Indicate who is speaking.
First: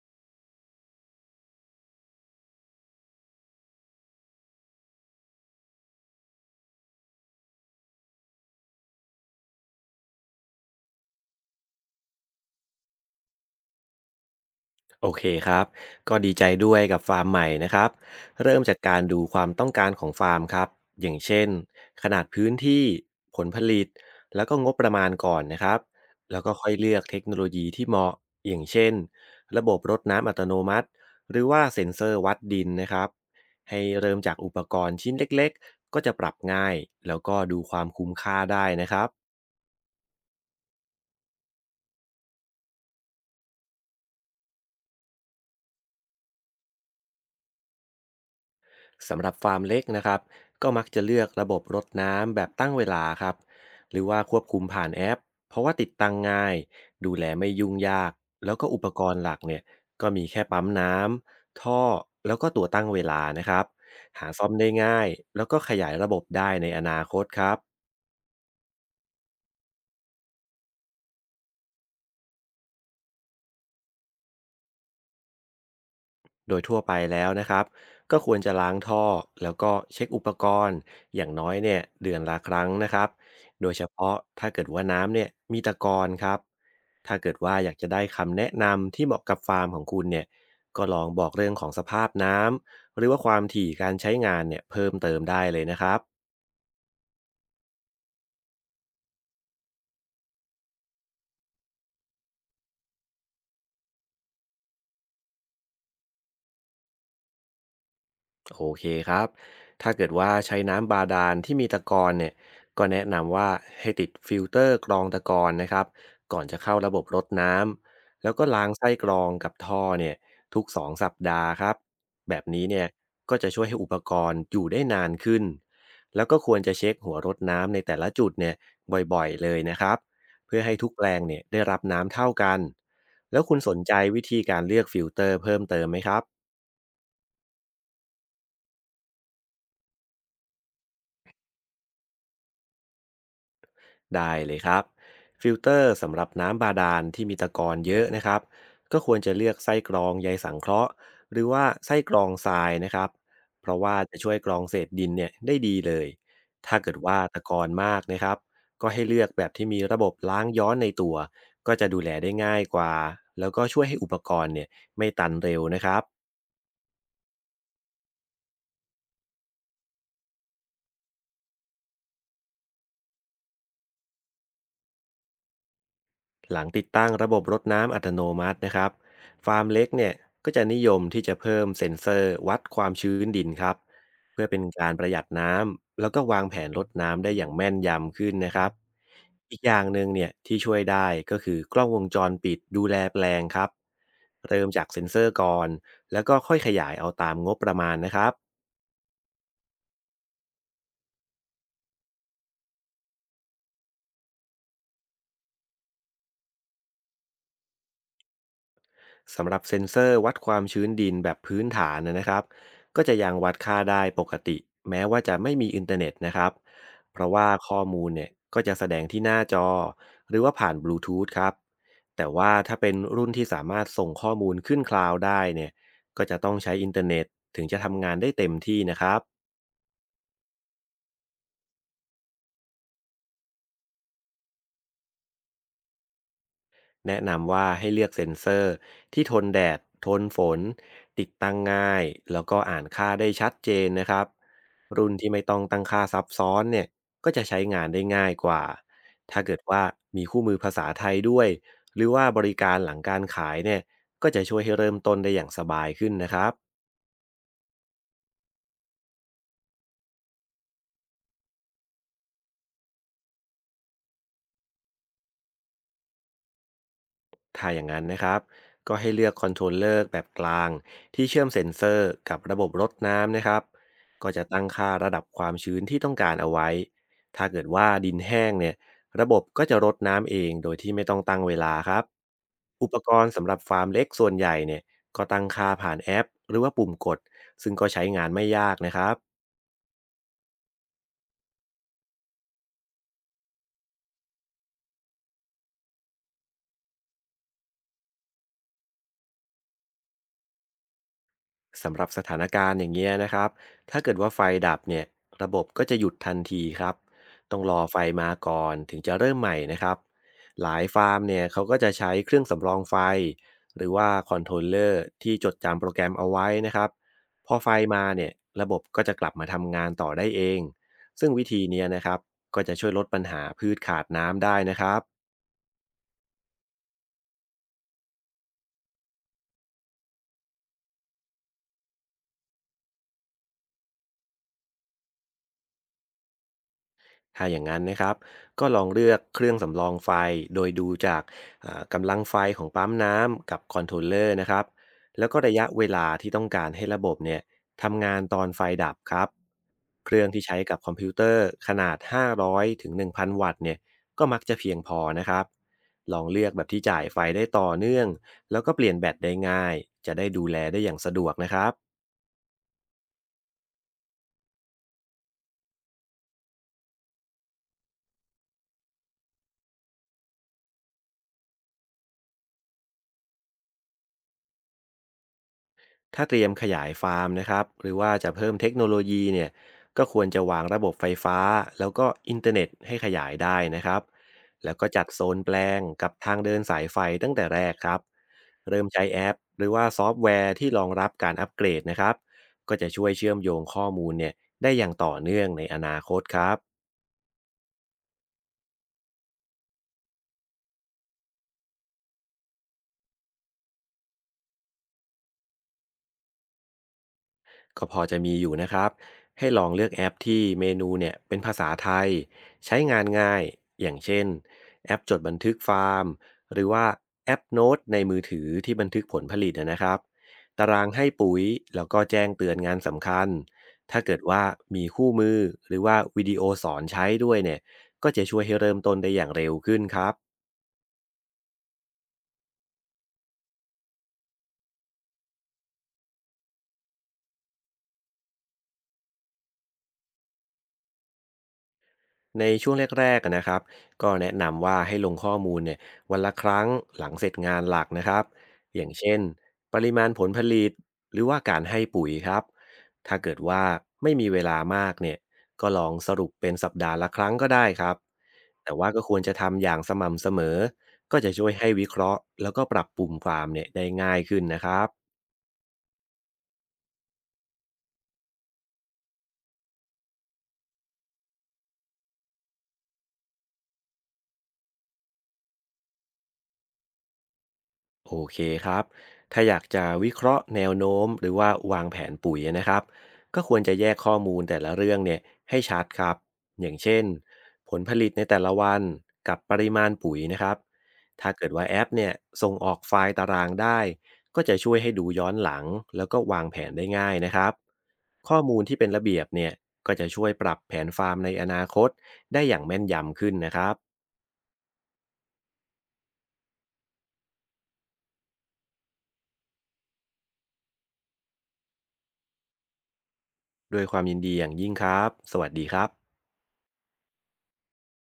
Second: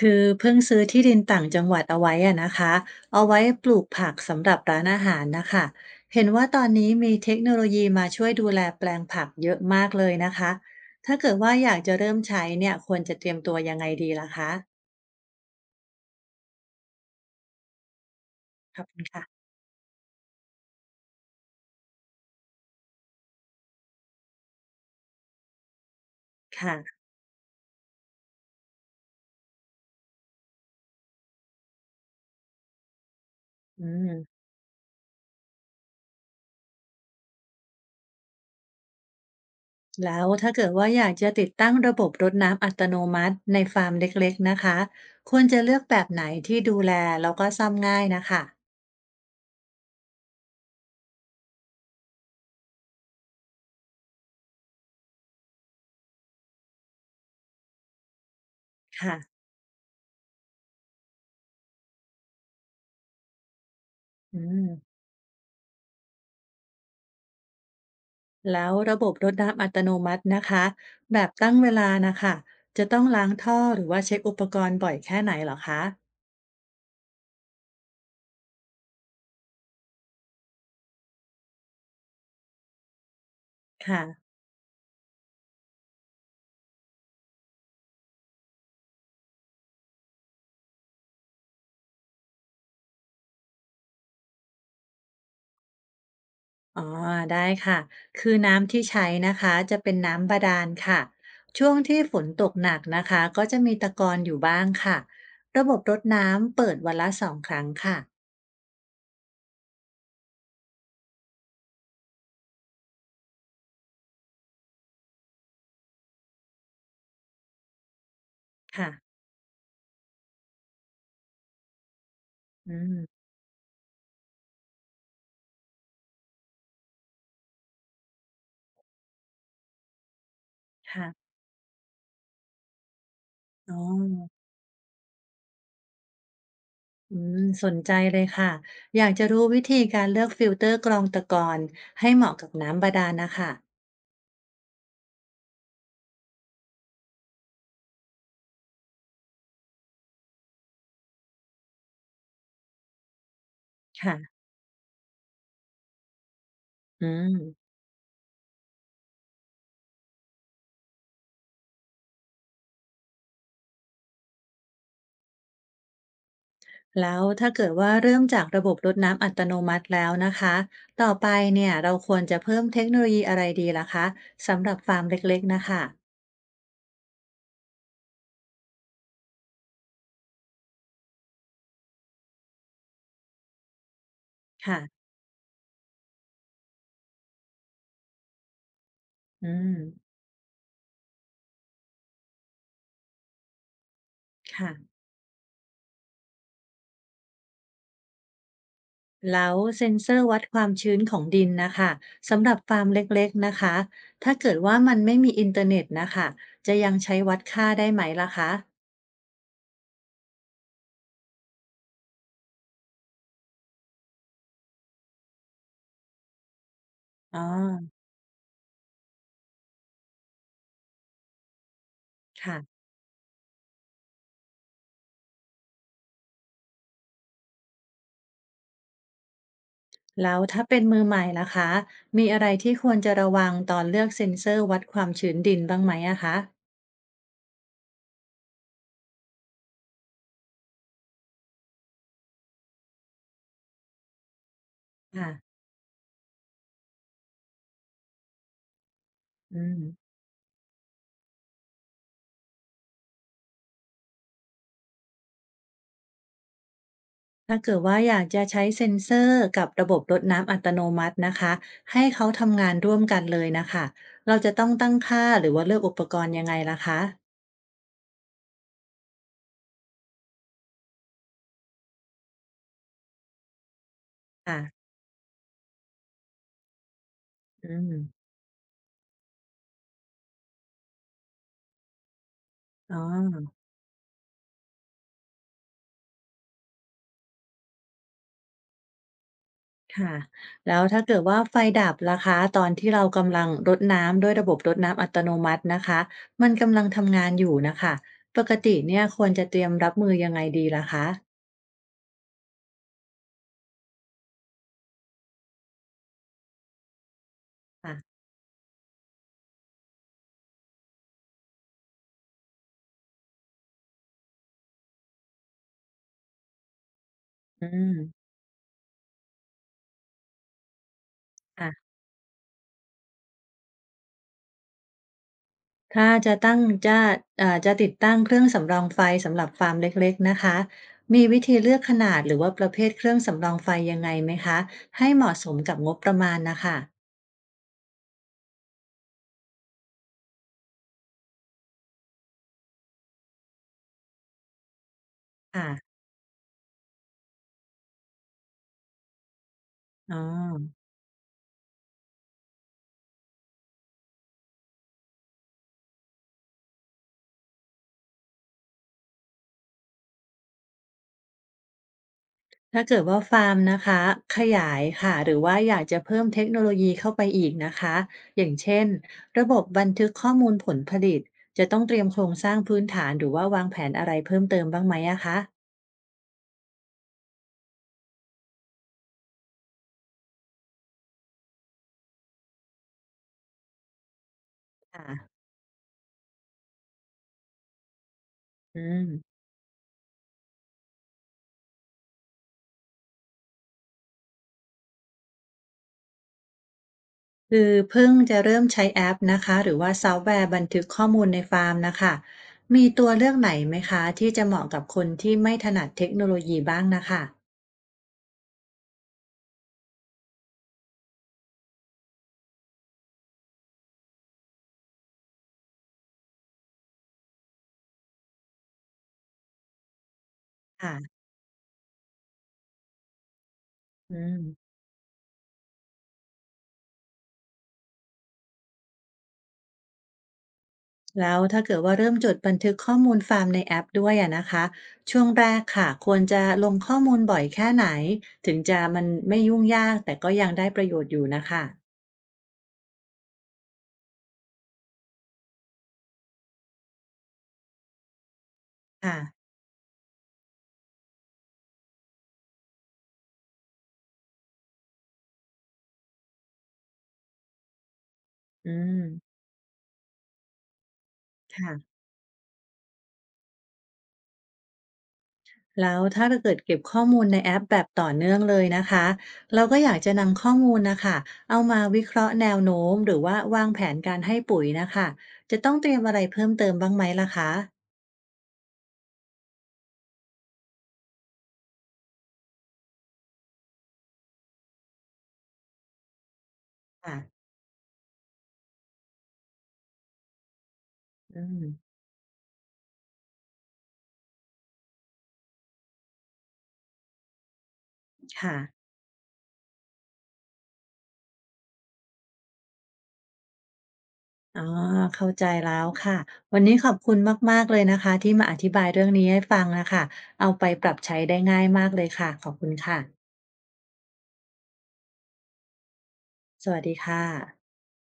Speaker 1: คือเพิ่งซื้อที่ดินต่างจังหวัดเอาไว้อะนะคะเอาไว้ปลูกผักสำหรับร้านอาหารนะคะเห็นว่าตอนนี้มีเทคโนโลยีมาช่วยดูแลแปลงผักเยอะมากเลยนะคะถ้าเกิดว่าอยากจะเริ่มใช้เนี่ยควรจะเตรียมตัวยังไงดีล่ะคะ
Speaker 2: โอเคครับก็ดีใจด้วยกับฟาร์มใหม่นะครับ เริ่มจาก
Speaker 1: ขอบ
Speaker 2: กา
Speaker 1: คุ
Speaker 2: ร
Speaker 1: ณ
Speaker 2: ดู
Speaker 1: ค่ะ
Speaker 2: ความต้องการของฟาร์มครับอย่างเช่นขนาดพื้นที่ ผลผลิต แล้วก็งบประมาณก่อนนะครับแล้วก็ค่อยเลือ
Speaker 1: ค่ะ
Speaker 2: กเทคโนโลยีที่เหมาะอย่างเช่น ระบบรดน้ำอัตโนมัติหรือว่าเซ็นเซอร์วัดดินนะครับให้
Speaker 1: อืม
Speaker 2: เริ่มจากอุปกรณ์ชิ้นเล็กๆก็จะปรับง่าย แล้วก็ดูความคุ้มค่าได้นะครับ
Speaker 1: แล้วถ้าเกิดว่าอยากจะติดตั้งระบบรดน้ำอัตโนมัติในฟาร์มเล็กๆนะคะควรจะเลือกแบบไหนที่ดูแลแล้วก็ซ่อมง่ายนะคะ
Speaker 2: สำหรับฟาร์มเล็กนะครับก็มักจะเลือกระบบรดน้ำแบบตั้งเวลาครับหรือว่าควบคุมผ่านแอปเพราะว่าติดตั้งง่ายดูแลไม่ยุ่งยากแล้วก็อุปกร
Speaker 1: ค่ะ
Speaker 2: ณ์หลักเนี่ยก็มีแค่ปั๊มน้ำท่อแล้วก็ตัวตั้งเวลานะครับหา
Speaker 1: อื
Speaker 2: ซ่อม
Speaker 1: ม
Speaker 2: ได้ง่ายแล้วก็ขยายระบบได้ในอนาคตครับ
Speaker 1: แล้วระบบรดน้ำอัตโนมัตินะคะแบบตั้งเวลานะคะจะต้องล้างท่อหรือว่าเช็คอุปกรณ์บ่อยแค่ไหนเหรอคะ
Speaker 2: โดยทั่วไปแล้วนะครับก็ควรจะล้างท่อแล้วก็เช็คอุปกรณ์อย่างน้อยเนี่ยเดือนละครั้งนะครับโดยเฉ
Speaker 1: ค่ะ
Speaker 2: พาะถ้าเกิดว่าน้ำเนี่ยมีตะกอนครับถ้าเกิดว่าอยากจะได้คำแนะนำที่เหมาะกับฟาร์มของคุณเนี่ยก็ลองบอกเรื่องของสภาพน้ำหรือว่าความถี่การใช้งานเนี่ยเพิ่มเติมได้เลยนะครับ
Speaker 1: อ๋อได้ค่ะ คือน้ำที่ใช้นะคะจะเป็นน้ำบาดาลค่ะช่วงที่ฝนตกหนักนะคะก็จะมีตะกอนอยู่บ้างค่ะ ระบบรดน้ำเปิดวันละสองครั้งค่ะ
Speaker 2: โอเคครับ ถ้าเกิดว่าใช้น้ำบาดาลที่มีตะกอนเนี่ยก็แนะนำว่าให้ติดฟิลเตอร์กรองตะกอนนะครับ ก่อนจะเข้าระบบรดน้ำ แล้วก็ล้างไส้
Speaker 1: ค่ะ
Speaker 2: กรองกับท่อเนี่ยทุกสองสัปดาห์ครับ แบบนี้
Speaker 1: อื
Speaker 2: เนี่ย
Speaker 1: ม
Speaker 2: ก็จะช่วยให้อุปกรณ์อยู่ได้นานขึ้นแล้วก็ควรจะเช็คหัวรดน้ำในแต่ละจุดเนี่ยบ่อยๆเลยนะครับ เพื่อให้ทุกแปลง
Speaker 1: ค่ะ
Speaker 2: เนี่ยได้รับน้ำเท่ากันแล้วคุณส
Speaker 1: อ๋อ
Speaker 2: นใจวิธีการเลือกฟิลเตอร์เพิ่มเติมไหมครับ
Speaker 1: อืมสนใจเลยค่ะ อยากจะรู้วิธีการเลือกฟิลเตอร์กรองตะกอนให้เหมาะกับน้ำบาดาลนะคะ
Speaker 2: ได้เลยครับฟิลเตอร์สำหรับน้ำบาดาลที่มีตะกอนเยอะนะครับก็ควรจะเลือกไส้กรองใยสังเคราะห์หรือว่าไส้กรองทรายนะครับเพราะว่าจะช่วย
Speaker 1: ค่ะ
Speaker 2: กรองเศษดินเนี่ยได้ดีเลยถ้าเกิด
Speaker 1: อื
Speaker 2: ว่าตะกอน
Speaker 1: ม
Speaker 2: มากนะครับก็ให้เลือกแบบที่มีระบบล้างย้อนในตัวก็จะดูแลได้ง่ายกว่าแล้วก็ช่วยให้อุปกรณ์เนี่ยไม่ตันเร็วนะครับ
Speaker 1: แล้วถ้าเกิดว่าเริ่มจากระบบรดน้ำอัตโนมัติแล้วนะคะต่อไปเนี่ยเราควรจะเพิ่มเทคโนโลยีอะไรดีล่ะคะสำหรับฟาร์มเล็กๆนะคะ
Speaker 2: หลังติดตั้งระบบรดน้ำอัตโนมัตินะครับฟาร์มเล็กเนี่ยก็จะนิยมที่จะเพิ่มเซ็นเซอร์วัดความชื้นดินครับเพื่อเป็น
Speaker 1: ค่ะ
Speaker 2: การประหยัดน้ำแล้วก็วางแผนรดน้ำได้อย่างแม่นยำขึ้นนะครับ
Speaker 1: อื
Speaker 2: อีกอย่างหนึ่ง
Speaker 1: ม
Speaker 2: เนี่ยที่ช่วยได้ก็คือกล้องวงจรปิดดูแลแปลงครับเริ่ม
Speaker 1: ค่ะ
Speaker 2: จากเซ็นเซอร์ก่อนแล้วก็ค่อยขยายเอาตามงบประมาณนะครับ
Speaker 1: แล้วเซ็นเซอร์วัดความชื้นของดินนะคะสำหรับฟาร์มเล็กๆนะคะถ้าเกิดว่ามันไม่มีอินเทอร์เน็ตนะคะจะยังใช้วัดค่าได้ไหมล่ะคะ
Speaker 2: สำหรับเซ็นเซอร์วัดความชื้นดินแบบพื้นฐานนะครับก็จะยังวัดค่าได้ปกติแม้ว่าจะไม่มีอินเทอร์เน็ตนะครับเพราะ
Speaker 1: อ๋อ
Speaker 2: ว่าข้อมูลเนี่ยก็จะแสดงที่หน้าจอหรือว่าผ่านบลูทูธครับแต่ว่า
Speaker 1: ค่ะ
Speaker 2: ถ้าเป็นรุ่นที่สามารถส่งข้อมูลขึ้นคลาวด์ได้เนี่ยก็จะต้องใช้อินเทอร์เน็ตถึงจะทำงานได้เต็มที่นะครับ
Speaker 1: แล้วถ้าเป็นมือใหม่ล่ะคะมีอะไรที่ควรจะระวังตอนเลือกเซ็นเซอร์วัดความชื้นดินบ้างไหมอะคะ
Speaker 2: แนะนำว่าให้เลือกเซ็นเซอร์ที่ทนแดดทนฝนติดตั้งง่ายแล้วก็อ่านค่าได้ชัดเจนนะครับรุ่น
Speaker 1: ค่ะ
Speaker 2: ที่ไม่ต้องตั้งค่าซับซ้อนเนี่ยก็จะใช้งานได้ง่ายกว่าถ้าเกิด
Speaker 1: อืม
Speaker 2: ว่ามีคู่มือภาษาไทยด้วยหรือว่าบริการหลังการขายเนี่ยก็จะช่วยให้เริ่มต้นได้อย่างสบายขึ้นนะครับ
Speaker 1: ถ้าเกิดว่าอยากจะใช้เซ็นเซอร์กับระบบรดน้ำอัตโนมัตินะคะ ให้เขาทำงานร่วมกันเลยนะคะเราจะต้องตั้งค่าหรือว่าเลือกอุปกรณ์ยังไงล่ะคะ
Speaker 2: ถ้าอย่างนั้นนะครับ ก็ให้เลือกคอนโทรลเลอร์แบบกลางที่เชื่อมเซ็นเซอร์กับระบบรดน้ำนะครับ ก็จะ
Speaker 1: ค่ะ
Speaker 2: ตั้งค่าระดับความชื้นที่ต้องการเอาไว้ ถ้าเกิด
Speaker 1: อื
Speaker 2: ว่า
Speaker 1: ม
Speaker 2: ดินแห้งเนี่ยระบบก็จะรดน้ำเองโดยที่ไม่ต้องตั้งเวลาครับ อุป
Speaker 1: อ๋อ
Speaker 2: กรณ์สำหรับฟาร์มเล็กส่วนใหญ่เนี่ยก็ตั้งค่าผ่านแอปหรือว่าปุ่มกดซึ่งก็ใช้งานไม่ยากนะครับ
Speaker 1: ค่ะแล้วถ้าเกิดว่าไฟดับล่ะคะตอนที่เรากำลังรดน้ำด้วยระบบรดน้ำอัตโนมัตินะคะ มันกำลังทำงานอยู่นะคะ ปกติเนี่ยควรจะเตรียมรับมือยังไงดีล่ะคะ
Speaker 2: สำหรับสถานการณ์อย่างเงี้ยนะครับ ถ้าเกิดว่าไฟดับเนี่ยระบบก็จะหยุดทันทีครับ ต้องรอไฟ
Speaker 1: ค่ะ
Speaker 2: มาก่อนถึงจะเริ่มใหม่นะครับ หลายฟาร์มเนี่ยเขาก็จะใช้เครื่องสำรองไฟหรือว่าคอนโทรลเลอร์ที่จดจำโปรแกรมเอาไว้นะครับพอ
Speaker 1: อื
Speaker 2: ไฟ
Speaker 1: ม
Speaker 2: มาเนี่ยระบบก็จะกลับมาทำงานต่อได้เองซึ่งวิธี
Speaker 1: ค่ะ
Speaker 2: เนี้ยนะครับก็จะช่วยลดปัญหาพืชขาดน้ำได้นะครับ
Speaker 1: ถ้าจะตั้งจะเอ่าจะติดตั้งเครื่องสำรองไฟสำหรับฟาร์มเล็กๆนะคะมีวิธีเลือกขนาดหรือว่าประเภทเครื่องสำรองไฟยังไงไหมคะให้เหมาะสมกับงบประมาณนะคะ
Speaker 2: ถ้าอย่างนั้นนะครับก็ลองเลือกเครื่องสำรองไฟโดยดูจากกำลังไฟของปั๊มน้ำกับคอนโทรลเลอร์นะครับแล้วก็ระยะ
Speaker 1: ค่ะ
Speaker 2: เวลาที่ต้องการให้ระบบเนี่ยทำงานตอนไฟดับครับ เค
Speaker 1: อ๋อ
Speaker 2: รื่องที่ใช้กับคอมพิวเตอร์ขนาด500ถึง1,000วัตต์เนี่ยก็มักจะเพียงพอนะครับลองเลือกแบบที่จ่ายไฟได้ต่อเนื่อง แล้วก็เปลี่ยนแบตได้ง่าย จะได้ดูแลได้อย่างสะดวกนะครับ
Speaker 1: ถ้าเกิดว่าฟาร์มนะคะขยายค่ะหรือว่าอยากจะเพิ่มเทคโนโลยีเข้าไปอีกนะคะอย่างเช่นระบบบันทึกข้อมูลผลผลิตจะต้องเตรียมโครงสร้างพื้นฐานหรือว่าวางแผนอะไรเพิ่มเติมบ้างไหมอะคะ
Speaker 2: ถ้าเตรียมขยายฟาร์มนะครับหรือว่าจะเพิ่มเทคโนโลยีเนี่ยก็ควรจะวางระบบไฟฟ้าแล้วก็อินเทอร์เน็ตให้ขยายได้นะครับแล้วก็จัดโซ
Speaker 1: ค่ะ
Speaker 2: นแปลงกับทางเดินสายไฟตั้งแต่แรกครับ
Speaker 1: อื
Speaker 2: เริ่มใช้
Speaker 1: ม
Speaker 2: แอปหรือว่าซอฟต์แวร์ที่รองรับการอัปเกรดนะครับก็จะช่วยเชื่อมโยงข้อมูลเนี่ยได้อย่างต่อเนื่องในอนาคตครับ
Speaker 1: คือเพิ่งจะเริ่มใช้แอปนะคะหรือว่าซอฟต์แวร์บันทึกข้อมูลในฟาร์มนะคะมีตัวเลือกไหนไหมคะที่จะเหมาะกับคนที่ไม่ถนัดเทคโนโลยีบ้างนะคะ
Speaker 2: ก็พอจะมีอยู่นะครับ ให้ลองเลือกแอปที่เมนูเนี่ยเป็นภาษาไทยใช้งานง่าย อย่างเช่นแอปจดบันทึกฟาร์มหรือว่าแอปโน้ตในมือถือที่บันทึกผลผลิตนะครับตารางให้
Speaker 1: ค่ะ
Speaker 2: ปุ๋ยแล้วก็แจ้งเตือนงานสำคัญ ถ้าเกิ
Speaker 1: อื
Speaker 2: ดว่า
Speaker 1: ม
Speaker 2: มีคู่มือหรือว่าวิดีโอสอนใช้ด้วยเนี่ยก็จะช่วยให้เริ่มต้นได้อย่างเร็วขึ้นครับ
Speaker 1: แล้วถ้าเกิดว่าเริ่มจดบันทึกข้อมูลฟาร์มในแอปด้วยอะนะคะช่วงแรกค่ะควรจะลงข้อมูลบ่อยแค่ไหนถึงจะมันไม่ยุ่งยากแต่ก็ยังได้ประโยชน์อยู่นะคะ
Speaker 2: ในช่วงแรกๆอะนะครับก็แนะนำว่าให้ลงข้อมูลเนี่ยวันละครั้งหลังเสร็จงานหลักนะครับอย่างเช่
Speaker 1: ค่ะ
Speaker 2: นปริมาณผลผลิตหรือว่าการให้ปุ๋ยครับถ้าเกิดว่าไม่มีเวลามากเนี่ยก็ลองสรุปเป็นสัปดาห์ละครั้งก็ได้ครับ
Speaker 1: อื
Speaker 2: แต่ว่าก็
Speaker 1: ม
Speaker 2: ควรจะทำอย่างสม่ำเสมอก็จะช่วยให้
Speaker 1: ค่ะ
Speaker 2: วิเคราะห์แล้วก็ปรับปรุงฟาร์มเนี่ยได้ง่ายขึ้นนะครับ
Speaker 1: แล้วถ้าเกิดเก็บข้อมูลในแอปแบบต่อเนื่องเลยนะคะเราก็อยากจะนำข้อมูลนะคะเอามาวิเคราะห์แนวโน้มหรือว่าวางแผนการให้ปุ๋ยนะคะจะต้องเตรียมอะไรเพิ่มเติมบ้างไหมล่ะคะ
Speaker 2: โอเคครับถ้าอยากจะวิเคราะห์แนวโน้มหรือว่าวางแผนปุ๋ยนะครับก็ควรจะแยกข้อมูลแต่ละเรื่องเนี่ยให้ชัดครับอย่างเช่น
Speaker 1: ค่ะ
Speaker 2: ผลผลิตในแต่ละวันกับปริมาณปุ๋ยนะครับถ้า
Speaker 1: อื
Speaker 2: เกิดว่า
Speaker 1: ม
Speaker 2: แอปเนี่ยส่งออกไฟล์ตารางได้ก็จะช่วยให้ดูย้อนหลังแล้วก็วางแผนได้ง่ายนะครับข้อ
Speaker 1: ค่ะ
Speaker 2: มูลที่เป็นระเบียบเนี่ยก็จะช่วยปรับแผนฟาร์มในอนาคตได้อย่างแม่นยำขึ้นนะครับ
Speaker 1: อ๋อเข้าใจแล้วค่ะวันนี้ขอบคุณมากๆเลยนะคะที่มาอธิบายเรื่องนี้ให้ฟังนะคะเอาไปปรับใช้ได้ง่ายมากเลยค่ะขอบคุณค่ะ
Speaker 2: ด้วยความยินดีอย่างยิ่งครับสวัสดีครับ
Speaker 1: สวัสดีค่ะ